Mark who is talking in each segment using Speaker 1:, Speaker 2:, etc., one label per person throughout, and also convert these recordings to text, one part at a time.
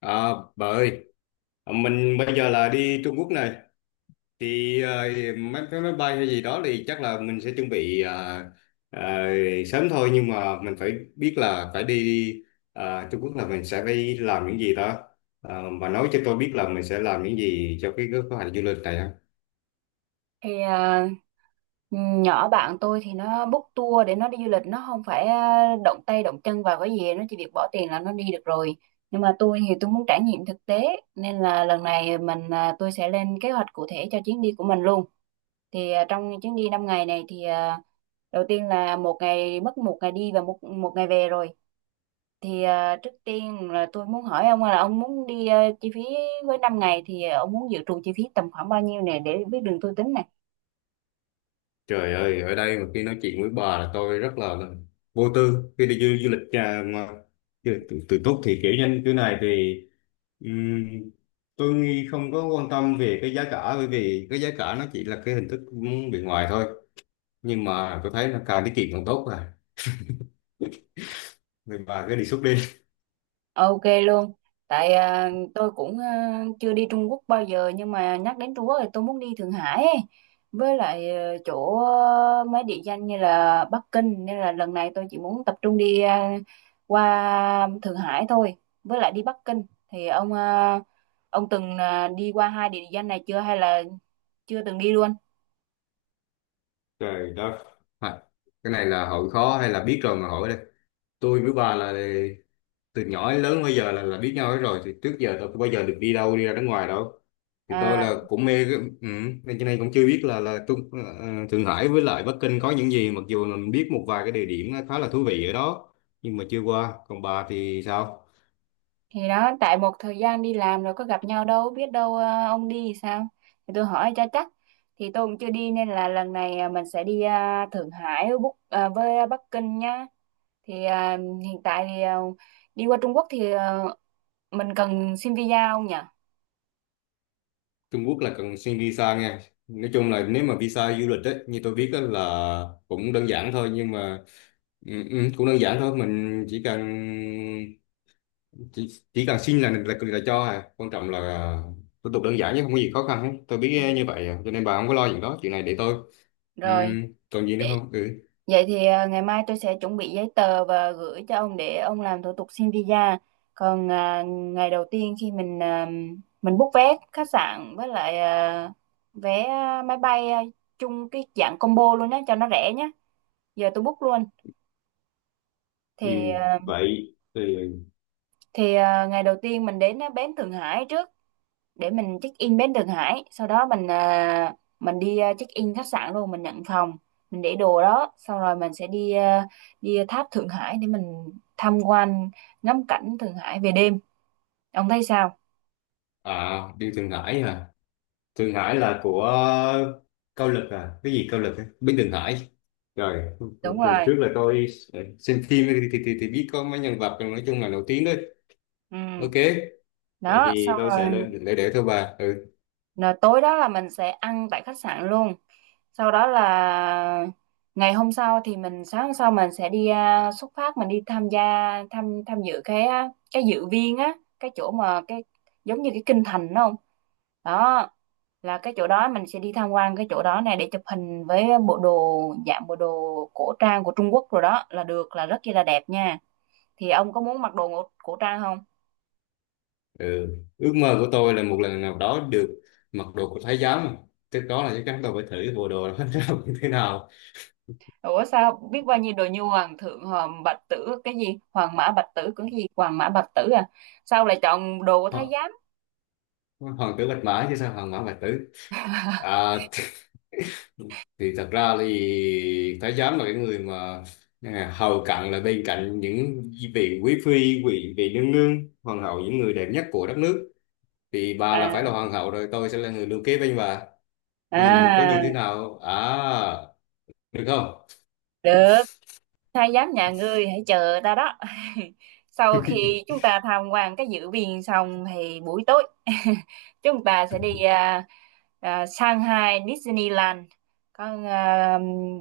Speaker 1: À, bà ơi, mình bây giờ là đi Trung Quốc này, thì mấy cái máy bay hay gì đó thì chắc là mình sẽ chuẩn bị ờ, sớm thôi, nhưng mà mình phải biết là phải đi Trung Quốc là mình sẽ phải làm những gì đó. Bà nói cho tôi biết là mình sẽ làm những gì cho cái kế hoạch du lịch này ha.
Speaker 2: thì à, Nhỏ bạn tôi thì nó book tour để nó đi du lịch, nó không phải động tay động chân vào cái gì, nó chỉ việc bỏ tiền là nó đi được rồi. Nhưng mà tôi thì tôi muốn trải nghiệm thực tế, nên là lần này tôi sẽ lên kế hoạch cụ thể cho chuyến đi của mình luôn. Trong chuyến đi 5 ngày này thì đầu tiên là một ngày, mất một ngày đi và một một ngày về rồi. Trước tiên là tôi muốn hỏi ông là ông muốn chi phí với 5 ngày thì ông muốn dự trù chi phí tầm khoảng bao nhiêu này để biết đường tôi tính.
Speaker 1: Trời ơi, ở đây mà khi nói chuyện với bà là tôi rất là vô tư khi đi du lịch mà du lịch tự túc thì kiểu như thế này thì Ừm, tôi nghĩ không có quan tâm về cái giá cả, bởi vì cái giá cả nó chỉ là cái hình thức bên ngoài thôi, nhưng mà tôi thấy là càng tiết kiệm càng tốt rồi, mình bà cái đề xuất đi.
Speaker 2: Ok luôn. Tại tôi cũng chưa đi Trung Quốc bao giờ, nhưng mà nhắc đến Trung Quốc thì tôi muốn đi Thượng Hải ấy. Với lại chỗ mấy địa danh như là Bắc Kinh, nên là lần này tôi chỉ muốn tập trung đi qua Thượng Hải thôi. Với lại đi Bắc Kinh thì ông từng đi qua hai địa danh này chưa, hay là chưa từng đi luôn?
Speaker 1: Trời đất! à, cái này là hỏi khó hay là biết rồi mà hỏi đây? Tôi với bà là từ nhỏ đến lớn bây giờ là biết nhau hết rồi, thì trước giờ tôi không bao giờ được đi đâu, đi ra nước ngoài đâu. Thì tôi
Speaker 2: À
Speaker 1: là cũng mê ừ, cho nên cũng chưa biết là tôi, Thượng Hải với lại Bắc Kinh có những gì, mặc dù là mình biết một vài cái địa điểm khá là thú vị ở đó, nhưng mà chưa qua. Còn bà thì sao?
Speaker 2: thì đó, tại một thời gian đi làm rồi có gặp nhau đâu, biết đâu ông đi thì sao, thì tôi hỏi cho chắc. Thì tôi cũng chưa đi, nên là lần này mình sẽ đi Thượng Hải với, với Bắc Kinh nhá. Hiện tại thì đi qua Trung Quốc thì mình cần xin visa không nhỉ?
Speaker 1: Trung Quốc là cần xin visa nha. Nói chung là nếu mà visa du lịch ấy, như tôi biết á là cũng đơn giản thôi, nhưng mà cũng đơn giản thôi, mình chỉ, chỉ cần xin là cho quan trọng là thủ tục đơn giản chứ không có gì khó khăn hết, tôi
Speaker 2: Ừ.
Speaker 1: biết à, như vậy à. Cho nên bà không có lo, chuyện đó chuyện này để tôi.
Speaker 2: Rồi.
Speaker 1: Ừm, Còn gì nữa không? Ừ,
Speaker 2: Vậy thì ngày mai tôi sẽ chuẩn bị giấy tờ và gửi cho ông để ông làm thủ tục xin visa. Còn ngày đầu tiên khi mình book vé khách sạn với lại vé máy bay chung cái dạng combo luôn nhé cho nó rẻ nhé. Giờ tôi book luôn.
Speaker 1: ừ,
Speaker 2: Thì à,
Speaker 1: vậy thì
Speaker 2: Ngày đầu tiên mình đến bến Thượng Hải trước. Để mình check in bến Thượng Hải, sau đó mình check in khách sạn luôn, mình nhận phòng, mình để đồ đó xong rồi mình sẽ đi tháp Thượng Hải để mình tham quan, ngắm cảnh Thượng Hải về đêm. Ông thấy sao?
Speaker 1: à, đi Thượng Hải à? Thượng Hải là của Cao Lực à, cái gì Cao Lực ấy? Bên Thượng Hải. Rồi,
Speaker 2: Đúng
Speaker 1: rồi
Speaker 2: rồi.
Speaker 1: trước là tôi xem phim thì biết có mấy nhân vật nói chung là nổi tiếng đấy.
Speaker 2: Ừ.
Speaker 1: Ok, vậy
Speaker 2: Đó,
Speaker 1: thì
Speaker 2: xong
Speaker 1: tôi sẽ
Speaker 2: rồi.
Speaker 1: lên để thôi bà. Ừ
Speaker 2: Rồi tối đó là mình sẽ ăn tại khách sạn luôn. Sau đó là ngày hôm sau thì mình, sáng hôm sau mình sẽ xuất phát mình đi tham gia, tham tham dự cái dự viên á, cái chỗ mà cái giống như cái kinh thành đúng không? Đó là cái chỗ đó, mình sẽ đi tham quan cái chỗ đó này để chụp hình với bộ đồ, dạng bộ đồ cổ trang của Trung Quốc, rồi đó là được, là rất chi là đẹp nha. Thì ông có muốn mặc đồ cổ cổ trang không?
Speaker 1: Ừ. Ước mơ của tôi là một lần nào đó được mặc đồ của thái giám, cái đó là chắc chắn tôi phải thử bộ đồ đó ra như thế nào.
Speaker 2: Ủa sao biết bao nhiêu đồ như hoàng thượng, hoàng bạch tử, cái gì hoàng mã bạch tử, cái gì hoàng mã bạch tử, sao lại chọn đồ của thái
Speaker 1: Ho-
Speaker 2: giám?
Speaker 1: Hoàng tử bạch mã chứ, sao hoàng mã bạch tử? À, thì thật ra thì thái giám là cái người mà hầu cận là bên cạnh những vị quý phi, vị vị nương nương, hoàng hậu, những người đẹp nhất của đất nước, thì bà là phải là
Speaker 2: à
Speaker 1: hoàng hậu rồi, tôi sẽ là người lưu kế bên bà. Ví dụ như có như thế
Speaker 2: à,
Speaker 1: nào à, được không?
Speaker 2: được. Thái giám nhà ngươi hãy chờ ta đó. Sau khi chúng ta tham quan cái dự viên xong thì buổi tối chúng ta sẽ đi Shanghai Disneyland. con à,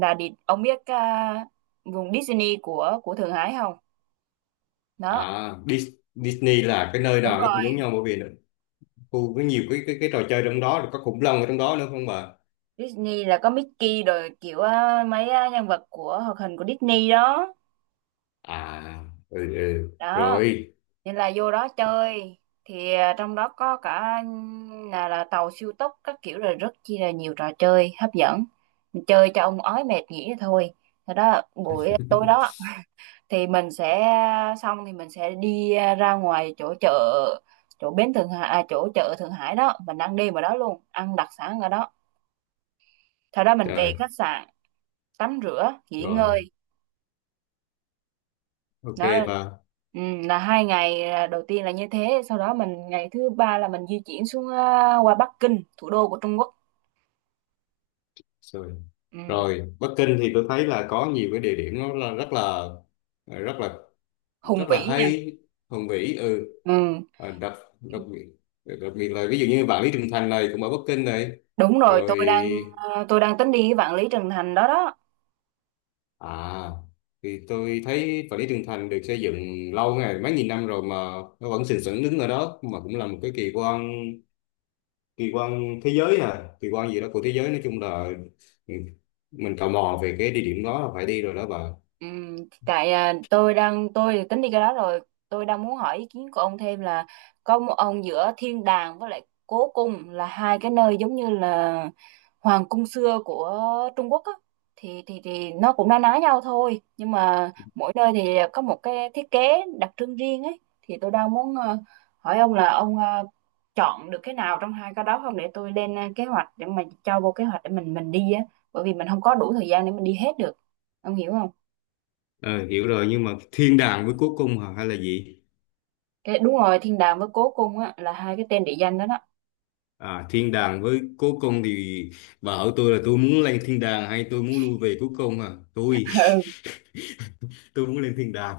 Speaker 2: là đi, ông biết vùng Disney của Thượng Hải không? Đó.
Speaker 1: À, Disney là cái nơi
Speaker 2: Đúng
Speaker 1: nào nó cũng giống
Speaker 2: rồi.
Speaker 1: nhau, bởi vì khu có nhiều cái trò chơi trong đó, rồi có khủng long ở trong đó nữa không bà?
Speaker 2: Disney là có Mickey rồi kiểu á, mấy á, nhân vật của hoạt hình của Disney đó.
Speaker 1: À, ừ, ừ.
Speaker 2: Đó
Speaker 1: Rồi.
Speaker 2: nên là vô đó chơi. Trong đó có cả là tàu siêu tốc các kiểu, rồi rất chi là nhiều trò chơi hấp dẫn. Mình chơi cho ông ói mệt nghỉ thôi. Thế đó buổi tối đó thì mình sẽ xong thì mình sẽ ra ngoài chỗ chợ, chỗ bến Thượng Hải, chỗ chợ Thượng Hải đó mình ăn đêm ở đó luôn, ăn đặc sản ở đó, sau đó mình về
Speaker 1: Trời.
Speaker 2: khách sạn tắm rửa nghỉ
Speaker 1: Rồi,
Speaker 2: ngơi.
Speaker 1: ok
Speaker 2: Đó.
Speaker 1: bà.
Speaker 2: Ừ, là 2 ngày đầu tiên là như thế. Sau đó mình, ngày thứ ba là mình di chuyển xuống qua Bắc Kinh, thủ đô của Trung Quốc.
Speaker 1: Rồi,
Speaker 2: Ừ,
Speaker 1: rồi Bắc Kinh thì tôi thấy là có nhiều cái địa điểm, nó là rất là
Speaker 2: hùng
Speaker 1: rất là
Speaker 2: vĩ nha.
Speaker 1: hay, hùng vĩ. Ừ.
Speaker 2: Ừ,
Speaker 1: à, đặc đặc biệt đặc biệt là ví dụ như Vạn Lý Trường Thành này cũng ở Bắc Kinh này.
Speaker 2: đúng rồi,
Speaker 1: Rồi.
Speaker 2: tôi đang tôi đang tính đi cái Vạn Lý Trường Thành đó đó.
Speaker 1: À, thì tôi thấy Vạn Lý Trường Thành được xây dựng lâu ngày, mấy nghìn năm rồi mà nó vẫn sừng sững đứng ở đó, mà cũng là một cái kỳ quan thế giới, à, kỳ quan gì đó của thế giới, nói chung là ừ, mình tò mò về cái địa điểm đó là phải đi rồi đó bà.
Speaker 2: Ừ, tại tôi đang tôi tính đi cái đó rồi. Tôi đang muốn hỏi ý kiến của ông thêm là có một ông giữa thiên đàng với lại cố cung là hai cái nơi giống như là hoàng cung xưa của Trung Quốc á, thì thì nó cũng na ná nhau thôi, nhưng mà mỗi nơi thì có một cái thiết kế đặc trưng riêng ấy. Thì tôi đang muốn hỏi ông là ông chọn được cái nào trong hai cái đó không, để tôi lên kế hoạch, để mà cho vô kế hoạch để mình đi á, bởi vì mình không có đủ thời gian để mình đi hết được. Ông hiểu không?
Speaker 1: Ờ, Hiểu rồi, nhưng mà thiên đàng với cố cung hả, hay là gì?
Speaker 2: Cái đúng rồi, thiên đàng với cố cung á, là hai cái tên địa danh đó đó.
Speaker 1: À, thiên đàng với cố cung thì bà hỏi tôi là tôi muốn lên thiên đàng hay tôi muốn lui về cố cung à? Tôi
Speaker 2: Ừ.
Speaker 1: tôi muốn lên thiên đàng.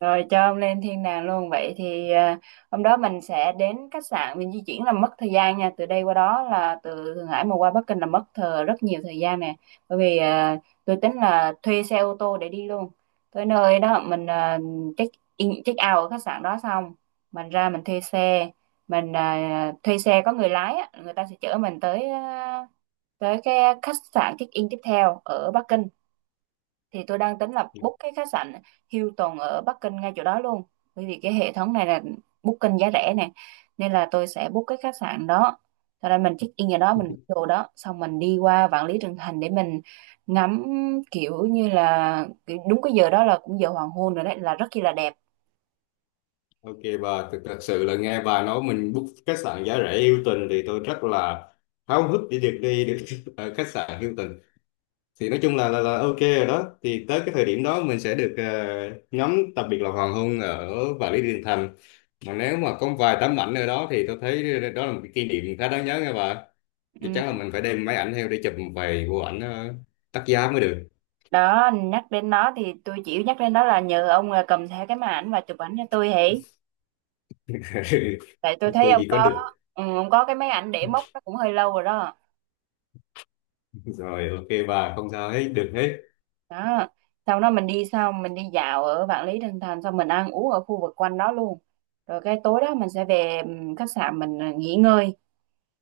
Speaker 2: Rồi cho ông lên thiên đàng luôn. Vậy thì hôm đó mình sẽ đến khách sạn, mình di chuyển là mất thời gian nha, từ đây qua đó là từ Thượng Hải mà qua Bắc Kinh là mất rất nhiều thời gian nè. Bởi vì tôi tính là thuê xe ô tô để đi luôn. Tới nơi đó check in check out ở khách sạn đó xong, mình ra mình thuê xe, thuê xe có người lái á, người ta sẽ chở mình tới tới cái khách sạn check in tiếp theo ở Bắc Kinh. Thì tôi đang tính là book cái khách sạn Hilton ở Bắc Kinh ngay chỗ đó luôn, bởi vì cái hệ thống này là booking giá rẻ nè, nên là tôi sẽ book cái khách sạn đó. Sau đó mình check in ở đó, mình book đồ đó xong, mình đi qua Vạn Lý Trường Thành để mình ngắm, kiểu như là kiểu đúng cái giờ đó là cũng giờ hoàng hôn rồi, đấy là rất chi là đẹp.
Speaker 1: Ok bà, thật sự là nghe bà nói mình book khách sạn giá rẻ Hilton thì tôi rất là háo hức để được đi được ở khách sạn Hilton. Thì nói chung là ok rồi đó. Thì tới cái thời điểm đó mình sẽ được ngắm, đặc biệt là hoàng hôn ở Vạn Lý Đường Thành. Mà nếu mà có vài tấm ảnh ở đó thì tôi thấy đó là một cái kỷ niệm khá đáng nhớ nha bà. Chắc chắn là
Speaker 2: Ừ.
Speaker 1: mình phải đem máy ảnh theo để chụp một vài bộ ảnh đắt giá mới được.
Speaker 2: Đó, nhắc đến nó thì tôi chỉ nhắc đến đó là nhờ ông là cầm theo cái máy ảnh và chụp ảnh cho tôi hỉ. Tại tôi thấy
Speaker 1: Tôi
Speaker 2: ông
Speaker 1: gì có
Speaker 2: có,
Speaker 1: được.
Speaker 2: ừ, ông có cái máy ảnh để mốc nó cũng hơi lâu rồi đó.
Speaker 1: Rồi ok bà, không sao hết, được hết.
Speaker 2: Đó, sau đó mình đi, sau mình đi dạo ở Vạn Lý Trường Thành xong, mình ăn uống ở khu vực quanh đó luôn. Rồi cái tối đó mình sẽ về khách sạn, nghỉ ngơi,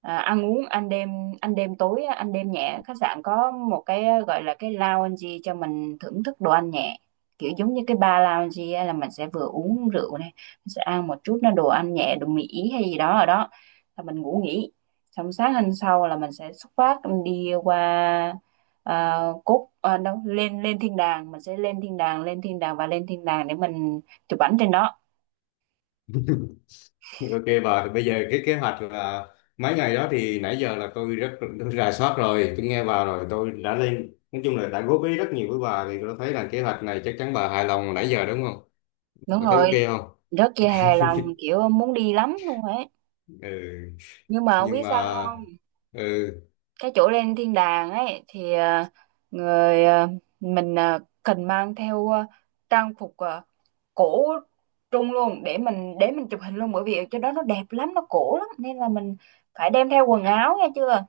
Speaker 2: ăn uống, ăn đêm, ăn đêm tối á, ăn đêm nhẹ. Khách sạn có một cái gọi là cái lounge cho mình thưởng thức đồ ăn nhẹ, kiểu giống như cái bar lounge á, là mình sẽ vừa uống rượu này, mình sẽ ăn một chút nó đồ ăn nhẹ đồ Mỹ hay gì đó ở đó, là mình ngủ nghỉ. Xong sáng hôm sau là mình sẽ xuất phát đi qua à, lên lên thiên đàng, mình sẽ lên thiên đàng, lên thiên đàng và lên thiên đàng để mình chụp ảnh trên đó.
Speaker 1: Ok bà, bây giờ cái kế hoạch là mấy ngày đó thì nãy giờ là tôi rà soát rồi, tôi nghe bà rồi, tôi đã lên nói chung là đã góp ý rất nhiều với bà, thì tôi thấy là kế hoạch này chắc chắn bà hài lòng nãy giờ đúng không?
Speaker 2: Đúng
Speaker 1: Bà thấy ok
Speaker 2: rồi,
Speaker 1: không?
Speaker 2: rất là hài lòng, kiểu muốn đi lắm luôn ấy,
Speaker 1: Ừ.
Speaker 2: nhưng mà không
Speaker 1: Nhưng
Speaker 2: biết sao
Speaker 1: mà
Speaker 2: không.
Speaker 1: ừ,
Speaker 2: Cái chỗ lên thiên đàng ấy thì à, người à, mình à, cần mang theo trang phục cổ trung luôn để mình chụp hình luôn, bởi vì chỗ đó nó đẹp lắm, nó cổ lắm, nên là mình phải đem theo quần áo nghe chưa.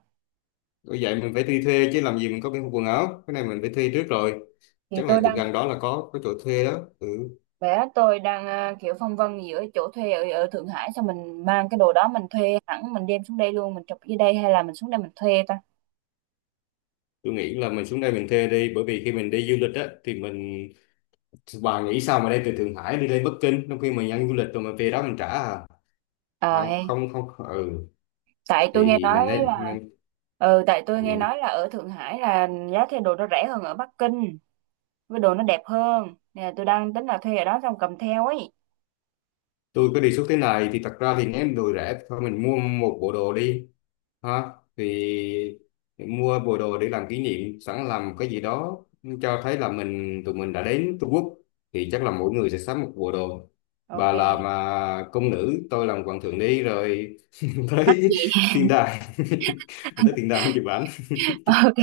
Speaker 1: bởi vậy mình phải đi thuê chứ làm gì mình có cái quần áo, cái này mình phải thuê trước rồi.
Speaker 2: Thì
Speaker 1: Chắc là
Speaker 2: tôi
Speaker 1: chỗ
Speaker 2: đang,
Speaker 1: gần đó là có chỗ thuê đó. Ừ,
Speaker 2: Bé tôi đang kiểu phân vân giữa chỗ thuê ở Thượng Hải, xong mình mang cái đồ đó, mình thuê hẳn mình đem xuống đây luôn, mình chụp dưới đây, hay là mình xuống đây mình thuê ta.
Speaker 1: tôi nghĩ là mình xuống đây mình thuê đi, bởi vì khi mình đi du lịch á thì bà nghĩ sao mà đi từ Thượng Hải đi lên Bắc Kinh, trong khi mình ăn du lịch rồi mình về đó mình trả à?
Speaker 2: Ờ hay,
Speaker 1: Không, không, không, ừ,
Speaker 2: tại tôi nghe
Speaker 1: thì mình
Speaker 2: nói
Speaker 1: nên,
Speaker 2: là, ừ tại tôi nghe
Speaker 1: ừ.
Speaker 2: nói là ở Thượng Hải là giá thuê đồ nó rẻ hơn ở Bắc Kinh, với đồ nó đẹp hơn, nên là tôi đang tính là thuê ở đó xong cầm theo ấy.
Speaker 1: Tôi có đề xuất thế này, thì thật ra thì nếu đồ rẻ thôi mình mua một bộ đồ đi ha, thì mua bộ đồ để làm kỷ niệm, sẵn làm cái gì đó cho thấy là tụi mình đã đến Trung Quốc, thì chắc là mỗi người sẽ sắm một bộ đồ.
Speaker 2: Ok
Speaker 1: Bà làm công nữ, tôi làm hoàng thượng đi rồi
Speaker 2: mắc
Speaker 1: tới
Speaker 2: gì.
Speaker 1: thiên đàng tới thiên đàng không chụp ảnh.
Speaker 2: Ok,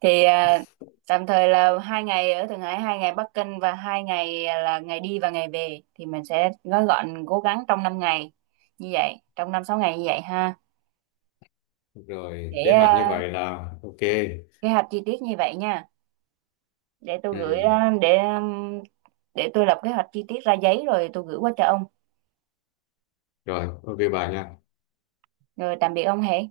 Speaker 2: thì à, tạm thời là hai ngày ở Thượng Hải, 2 ngày Bắc Kinh, và 2 ngày là ngày đi và ngày về, thì mình sẽ gói gọn cố gắng trong 5 ngày như vậy, trong 5-6 ngày như vậy ha.
Speaker 1: Rồi
Speaker 2: Để
Speaker 1: kế hoạch như
Speaker 2: à,
Speaker 1: vậy là ok.
Speaker 2: Kế hoạch chi tiết như vậy nha. Để tôi gửi
Speaker 1: Ừ.
Speaker 2: để tôi lập kế hoạch chi tiết ra giấy rồi tôi gửi qua cho ông.
Speaker 1: Rồi ok bà nha.
Speaker 2: Rồi tạm biệt ông Hệ.